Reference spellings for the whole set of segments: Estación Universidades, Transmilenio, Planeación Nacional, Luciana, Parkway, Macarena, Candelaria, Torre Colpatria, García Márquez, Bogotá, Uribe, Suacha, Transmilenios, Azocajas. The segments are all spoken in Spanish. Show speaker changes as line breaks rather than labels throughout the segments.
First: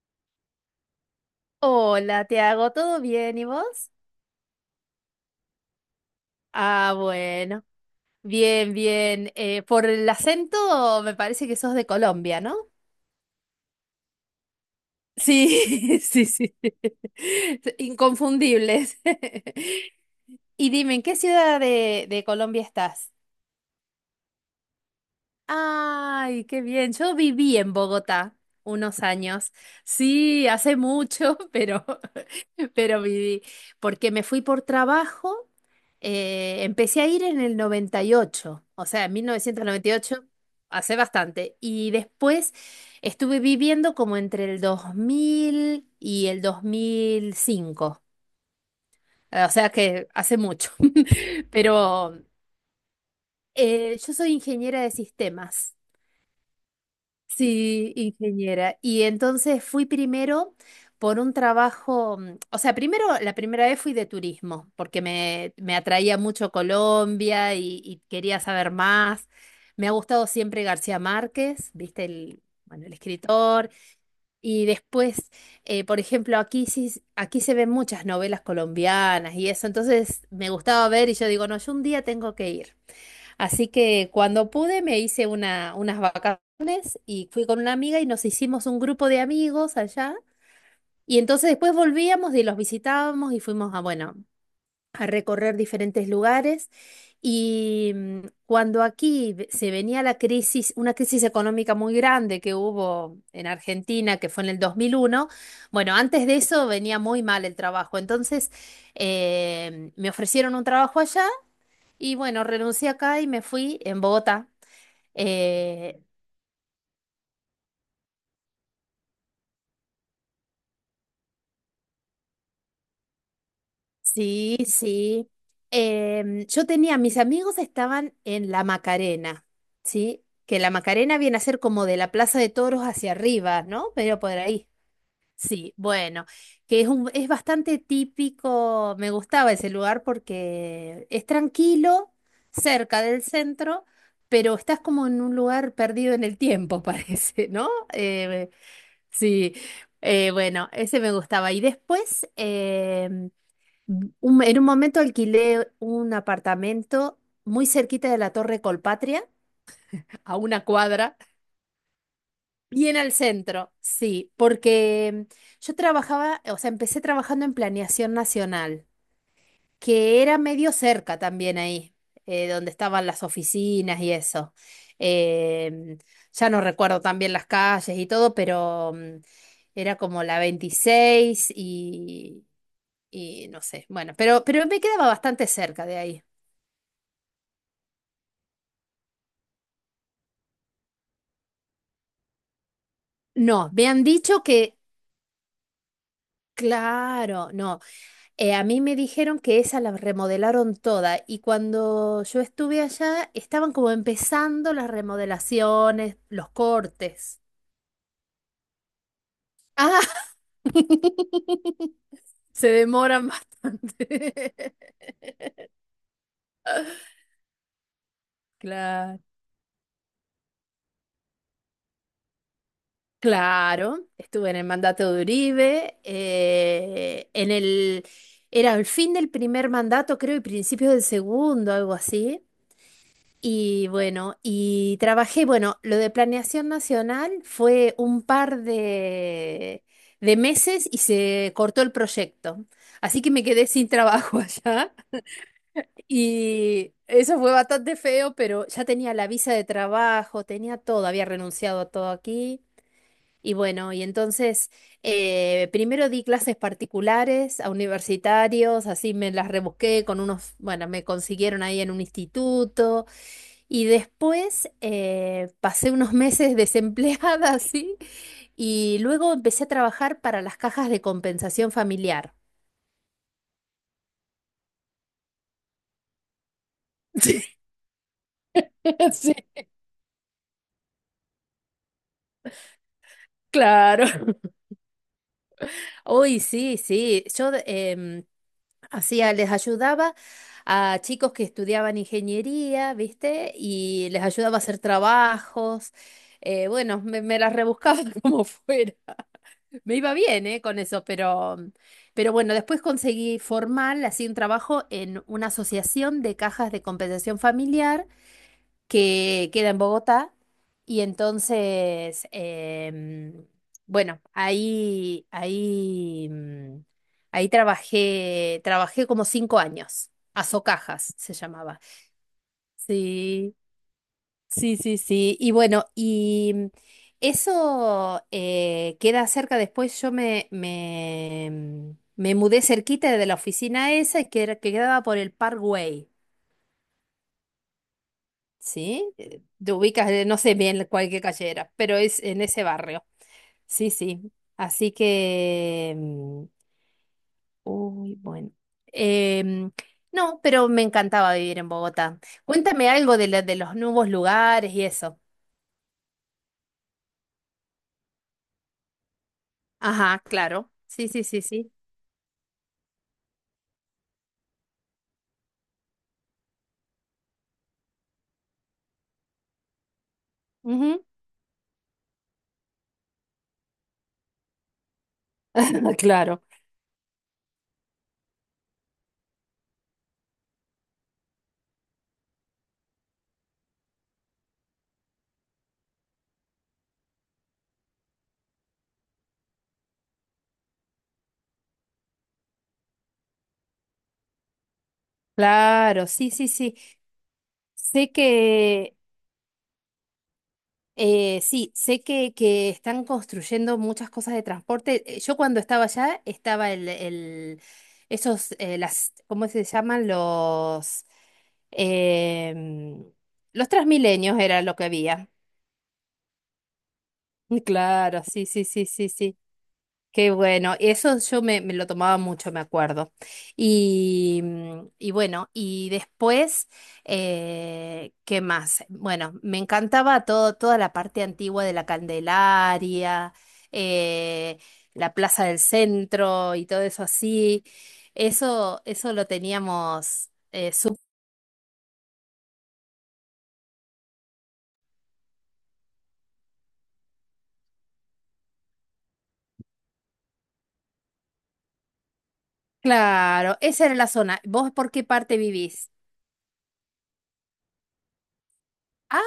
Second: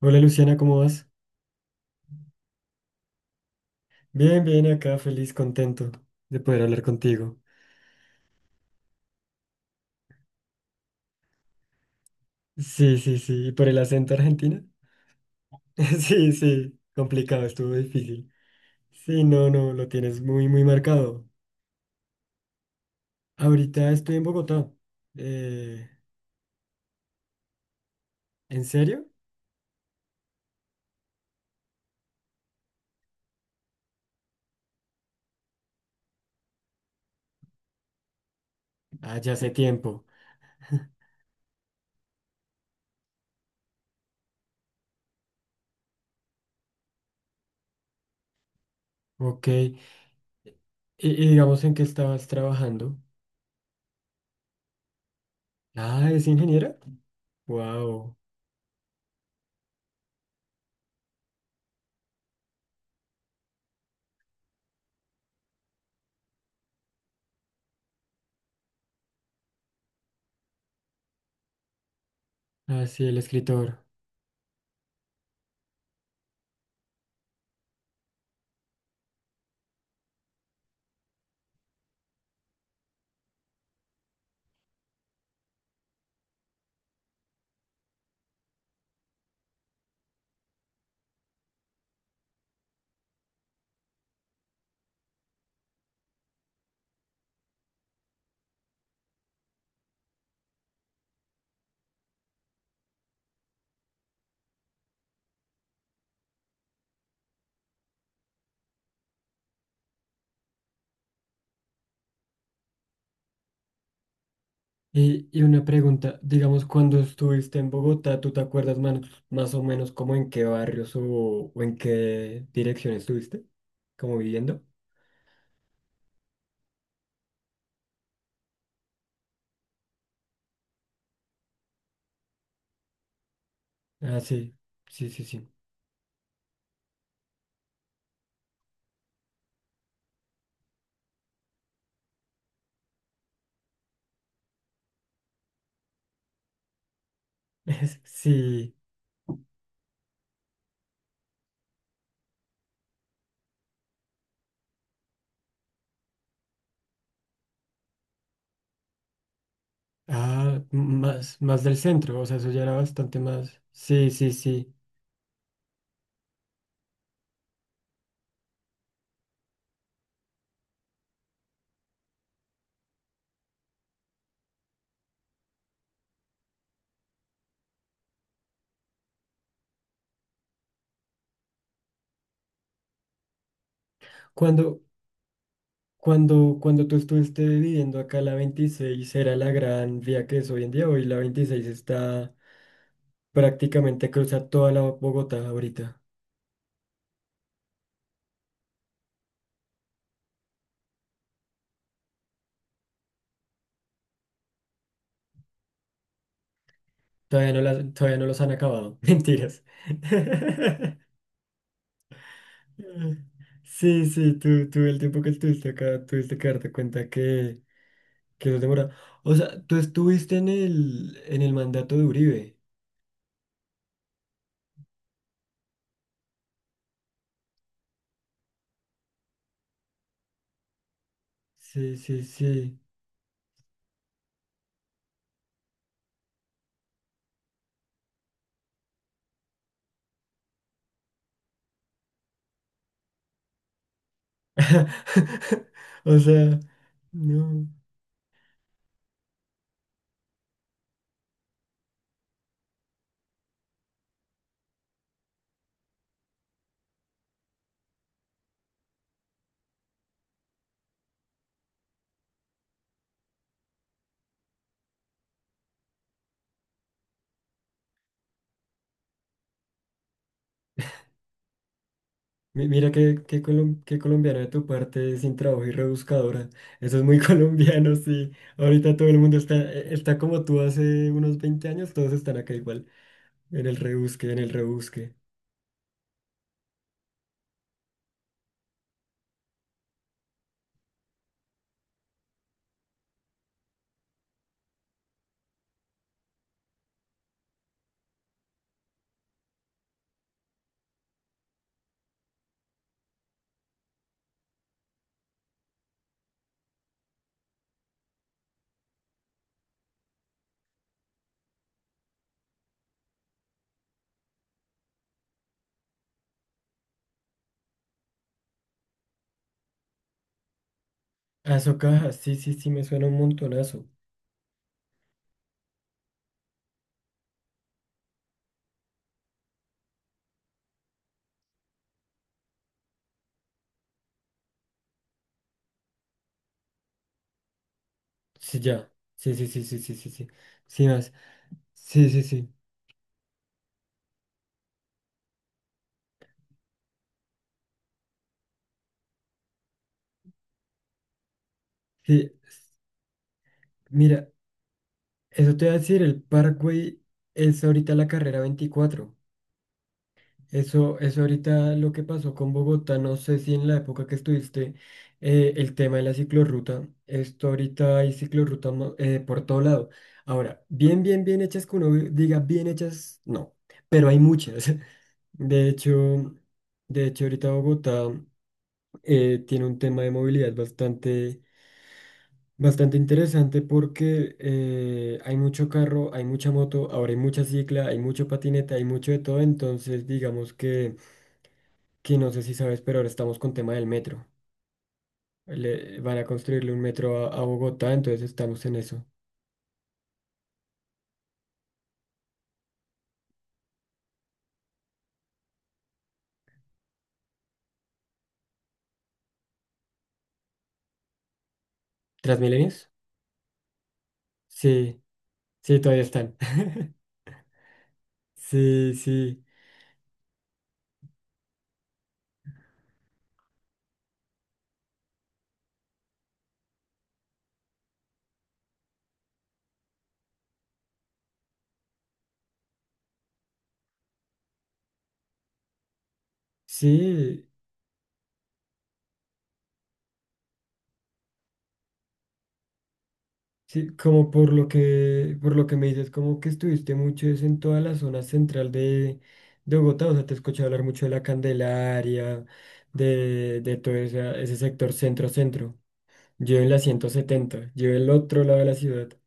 Hola, Luciana, ¿cómo vas?
Hola, te hago, ¿todo bien? ¿Y vos?
Bien, bien, acá feliz, contento de poder hablar
Ah,
contigo.
bueno, bien, bien. Por el acento me parece que sos de Colombia, ¿no?
Sí, sí, sí, ¿y por el acento argentino?
Sí, sí,
Sí,
sí.
sí, complicado, estuvo difícil.
Inconfundibles.
Sí, no, no, lo tienes muy, muy
Y dime, ¿en qué
marcado.
ciudad de Colombia estás?
Ahorita estoy en Bogotá. Eh,
Ay, qué bien. Yo viví en Bogotá
¿En
unos
serio?
años. Sí, hace mucho, pero viví. Porque me fui por trabajo. Empecé a ir en el 98, o sea, en
Ah,
mil
ya hace
novecientos noventa y
tiempo.
ocho, hace bastante. Y después estuve viviendo como entre el 2000 y el 2005.
Ok.
O sea que hace mucho.
Y digamos en qué
Pero
estabas trabajando?
yo soy ingeniera de sistemas.
Ah, ¿es ingeniera?
Sí,
Wow.
ingeniera. Y entonces fui primero por un trabajo, o sea, primero la primera vez fui de turismo, porque me atraía mucho Colombia y quería saber más. Me ha gustado siempre García Márquez, viste, el, bueno,
Ah,
el
sí, el
escritor.
escritor.
Y después, por ejemplo, aquí sí, aquí se ven muchas novelas colombianas y eso, entonces me gustaba ver y yo digo, no, yo un día tengo que ir. Así que cuando pude me hice una, unas vacaciones y fui con una amiga y nos hicimos un grupo de amigos allá. Y entonces después volvíamos y los visitábamos y fuimos a, bueno, a recorrer diferentes lugares. Y cuando aquí se venía la crisis, una crisis económica muy grande que hubo en Argentina, que fue en el 2001, bueno, antes de eso venía muy mal el trabajo. Entonces me ofrecieron un trabajo allá y bueno, renuncié acá y me fui en Bogotá.
Y una
Eh,
pregunta, digamos, cuando estuviste en Bogotá, ¿tú te acuerdas más, más o menos como en qué barrios o en qué dirección estuviste? ¿Como
sí,
viviendo?
sí. Yo tenía, mis amigos estaban en la Macarena, ¿sí? Que la Macarena viene a ser como de la Plaza de Toros hacia arriba, ¿no? Pero
Ah,
por
sí,
ahí.
sí, sí, sí.
Sí, bueno, que es un, es bastante típico, me gustaba ese lugar porque es tranquilo, cerca del centro, pero estás como en un lugar perdido en el tiempo, parece, ¿no?
Sí,
Sí, bueno, ese me gustaba. Y después, en un momento alquilé un apartamento muy cerquita de la Torre Colpatria, a
ah,
una cuadra,
más, más del centro, o sea, eso ya era
bien al
bastante más.
centro,
Sí,
sí,
sí, sí.
porque yo trabajaba, o sea, empecé trabajando en Planeación Nacional, que era medio cerca también ahí, donde estaban las oficinas y eso. Em, ya no recuerdo también las calles y todo, pero era como la 26 y no sé, bueno, pero me
Cuando,
quedaba bastante cerca de ahí.
cuando tú estuviste viviendo acá, la 26 era la gran vía que es hoy en día, hoy la 26 está
No, me han
prácticamente
dicho
cruza toda
que,
la Bogotá ahorita.
claro, no. A mí me dijeron que esa la remodelaron toda y cuando yo estuve allá estaban como empezando las remodelaciones, los cortes.
Todavía no las, todavía no los han acabado. Mentiras.
Ah, se demoran
Sí, sí, tú,
bastante.
tú el tiempo que estuviste acá, tuviste que darte cuenta que eso demora.
Claro.
O sea, tú estuviste en el mandato de Uribe.
Claro, estuve en el mandato de Uribe, en el, era el fin del primer mandato, creo, y principio del segundo, algo
Sí, sí,
así.
sí.
Y bueno, y trabajé, bueno, lo de planeación nacional fue un par de meses y se cortó el proyecto. Así que me quedé sin trabajo allá
O sea,
y eso fue
no.
bastante feo, pero ya tenía la visa de trabajo, tenía todo, había renunciado a todo aquí. Y bueno, y entonces primero di clases particulares a universitarios, así me las rebusqué con unos, bueno, me consiguieron ahí en un instituto. Y después pasé unos meses desempleada, así. Y luego empecé a trabajar para las cajas de compensación familiar.
Mira qué, qué, qué colombiano de tu parte, sin trabajo y rebuscadora. Eso es muy colombiano, sí.
Sí,
Ahorita todo el mundo está,
sí,
e, está como tú hace unos 20 años, todos están acá igual. En el
claro.
rebusque, en el rebusque.
Uy, sí, sí. Yo hacía, les ayudaba a chicos que estudiaban ingeniería, ¿viste? Y les ayudaba a hacer trabajos. Bueno, me, me las rebuscaba como fuera. Me iba bien, con eso, pero bueno, después conseguí formal, así un trabajo en una asociación de cajas de compensación familiar que queda en Bogotá. Y entonces, bueno, ahí trabajé, trabajé como 5 años. Azocajas se
Aso
llamaba.
caja, sí, sí, sí, me suena un
Sí.
montonazo.
Sí, sí, sí. Y bueno, y eso queda cerca. Después yo me, me mudé cerquita de la oficina esa y que, que quedaba por el Parkway,
Sí, ya.
¿sí?
Sí, sí, sí,
Te
sí, sí,
ubicas,
sí, sí.
no sé bien
Sí,
cuál
más.
qué calle era, pero
Sí,
es
sí,
en
sí.
ese barrio. Sí, sí. Así que, uy, bueno. Em, no, pero me encantaba vivir en Bogotá.
Sí,
Cuéntame algo de, de los nuevos
mira,
lugares y eso.
eso te voy a decir, el Parkway es ahorita la carrera veinticuatro.
Ajá, claro.
Eso,
Sí,
eso
sí, sí, sí.
ahorita lo que pasó con Bogotá, no sé si en la época que estuviste, el tema de la ciclorruta, esto ahorita hay ciclorruta por todo lado. Ahora, bien,
Ujú.
bien, bien hechas que uno diga bien hechas, no, pero hay muchas. De hecho,
Claro,
de hecho ahorita Bogotá tiene un tema de movilidad bastante, bastante interesante porque hay mucho carro, hay mucha moto, ahora hay mucha cicla, hay mucho patineta, hay mucho de todo, entonces digamos que no sé si sabes, pero ahora estamos con tema del metro. Le,
claro,
van a
sí, sí,
construirle
sí.
un metro a Bogotá,
Sé
entonces estamos en
que,
eso.
sí, sé que están construyendo muchas cosas de transporte. Yo cuando estaba allá estaba el, esos, las, ¿cómo se llaman? Los,
¿Transmilenios?
em, los Transmilenios era lo que
Sí,
había.
sí, todavía están.
Claro, sí, sí, sí,
Sí,
sí, sí.
sí,
Qué bueno, eso yo me, me lo tomaba mucho, me acuerdo. Y, y bueno, y después, ¿qué más? Bueno, me encantaba todo, toda la parte antigua de la Candelaria, eh, la Plaza del Centro y todo eso
sí.
así. Eso lo teníamos
Sí, como por lo que me dices, como que estuviste mucho es en toda la zona central de Bogotá, o sea, te he escuchado hablar mucho de la Candelaria,
Claro,
de
esa
todo
era la zona.
ese, ese
¿Vos por
sector
qué parte
centro-centro.
vivís?
Yo en la 170, yo el otro lado de la ciudad,
Ah,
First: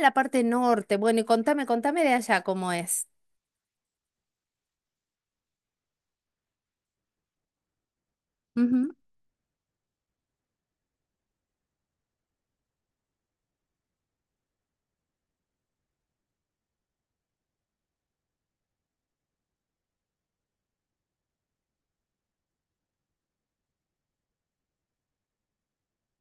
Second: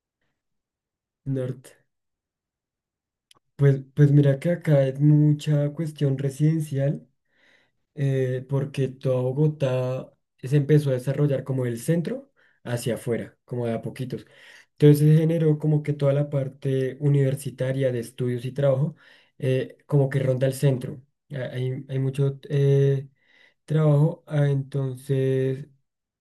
la parte norte. Bueno, y contame,
norte.
contame de allá cómo es.
Pues, pues mira que acá es mucha cuestión residencial. Eh, porque
Ujú.
toda Bogotá se empezó a desarrollar como el centro hacia afuera, como de a poquitos. Entonces se generó como que toda la parte universitaria de estudios y trabajo, como que ronda el centro. Ah, hay mucho trabajo, ah, entonces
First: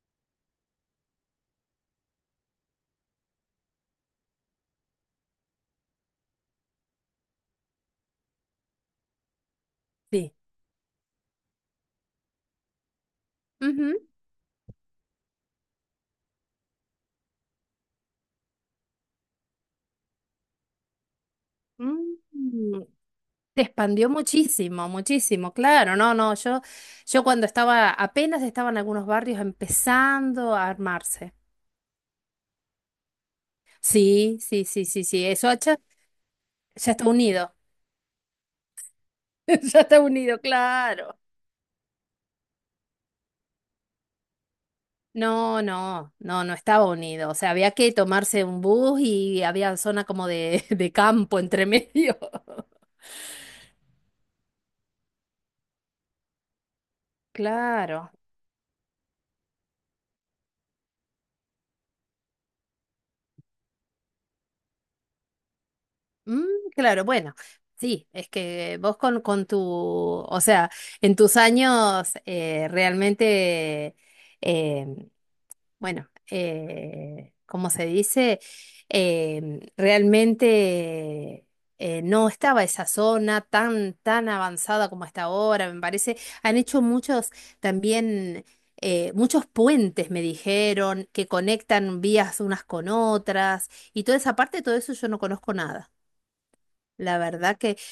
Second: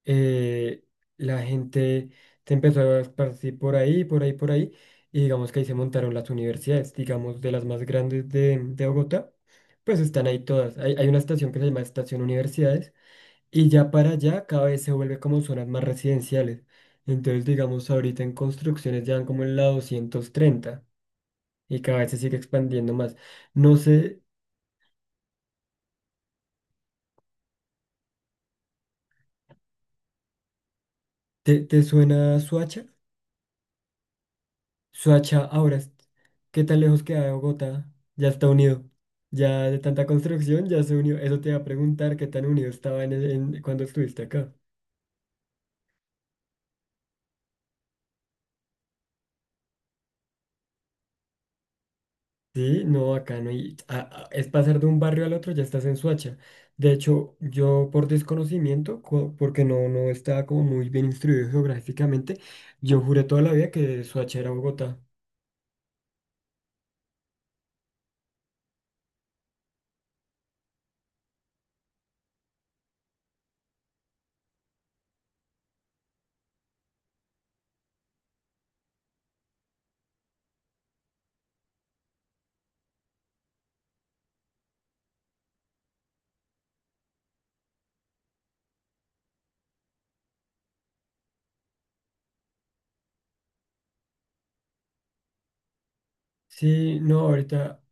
eh, la gente se empezó a esparcir por ahí, por ahí, por ahí, y digamos que ahí se montaron las universidades, digamos de las más grandes de Bogotá pues están
Sí.
ahí todas. Hay una estación que se llama Estación Universidades y ya
Ujú.
para allá cada vez se vuelve como zonas más residenciales. Entonces, digamos, ahorita en construcciones ya van como en la 230 y cada vez se sigue
Mm,
expandiendo más.
Se
No
expandió
sé,
muchísimo, muchísimo, claro, no, no, yo cuando estaba, apenas estaban algunos barrios empezando a armarse.
¿te, te suena Suacha?
Sí, sí, sí, sí, sí,
Suacha
eso
ahora,
ya,
es- ¿Qué tan
ya
lejos
está
queda de
unido,
Bogotá? Ya está unido. Ya de
ya está
tanta
unido,
construcción ya se
claro.
unió. Eso te va a preguntar ¿qué tan unido estaba en, cuando estuviste acá?
No, no, no, no estaba unido, o sea, había que tomarse un bus y había zona como de, de campo entre medio.
Sí, no, acá no. Es pasar de un barrio al otro, ya estás en Suacha. De hecho, yo por
Claro.
desconocimiento, porque no, no estaba como muy bien instruido geográficamente, yo juré toda la vida que Suacha era Bogotá.
Mm, claro, bueno, sí, es que vos con tu, o sea, en tus años realmente, eh, bueno, ¿cómo se dice? Realmente no estaba esa zona tan, tan avanzada como está ahora, me parece. Han hecho muchos también, muchos puentes, me dijeron, que conectan vías unas con otras, y toda esa parte, todo eso yo no conozco nada.
Sí,
La
no,
verdad que,
ahorita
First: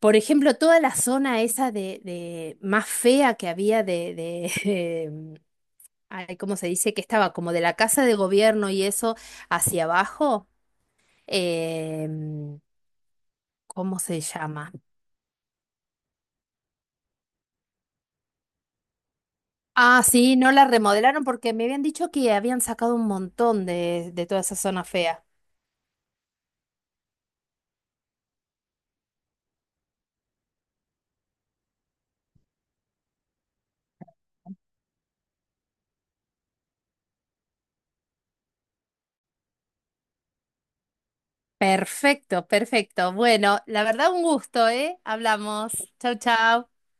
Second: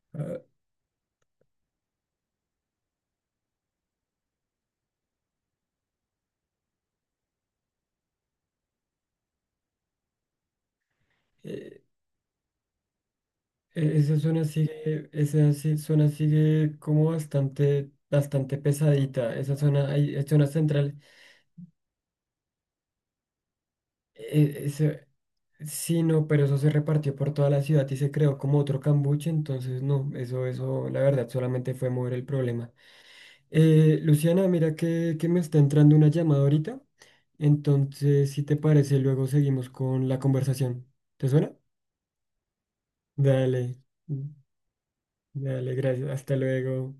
por
ah,
ejemplo, toda la zona esa de más fea que había de ay, ¿cómo se dice? Que estaba como de la casa de gobierno y eso hacia abajo.
eh,
em, ¿Cómo
esa
se
zona
llama?
sigue, esa si- zona sigue como bastante, bastante pesadita. Esa zona,
Ah,
hay, es
sí,
zona
no la
central
remodelaron porque me habían dicho que habían sacado un montón de toda esa
e-
zona
ese-
fea.
sí, no, pero eso se repartió por toda la ciudad y se creó como otro cambuche, entonces no, eso, la verdad, solamente fue mover el problema. Luciana, mira que me está entrando una llamada ahorita, entonces si te parece, luego seguimos con la conversación. ¿Te suena?
Perfecto, perfecto. Bueno,
Dale,
la verdad un gusto, ¿eh? Hablamos.
dale, gracias,
Chau,
hasta
chau.
luego.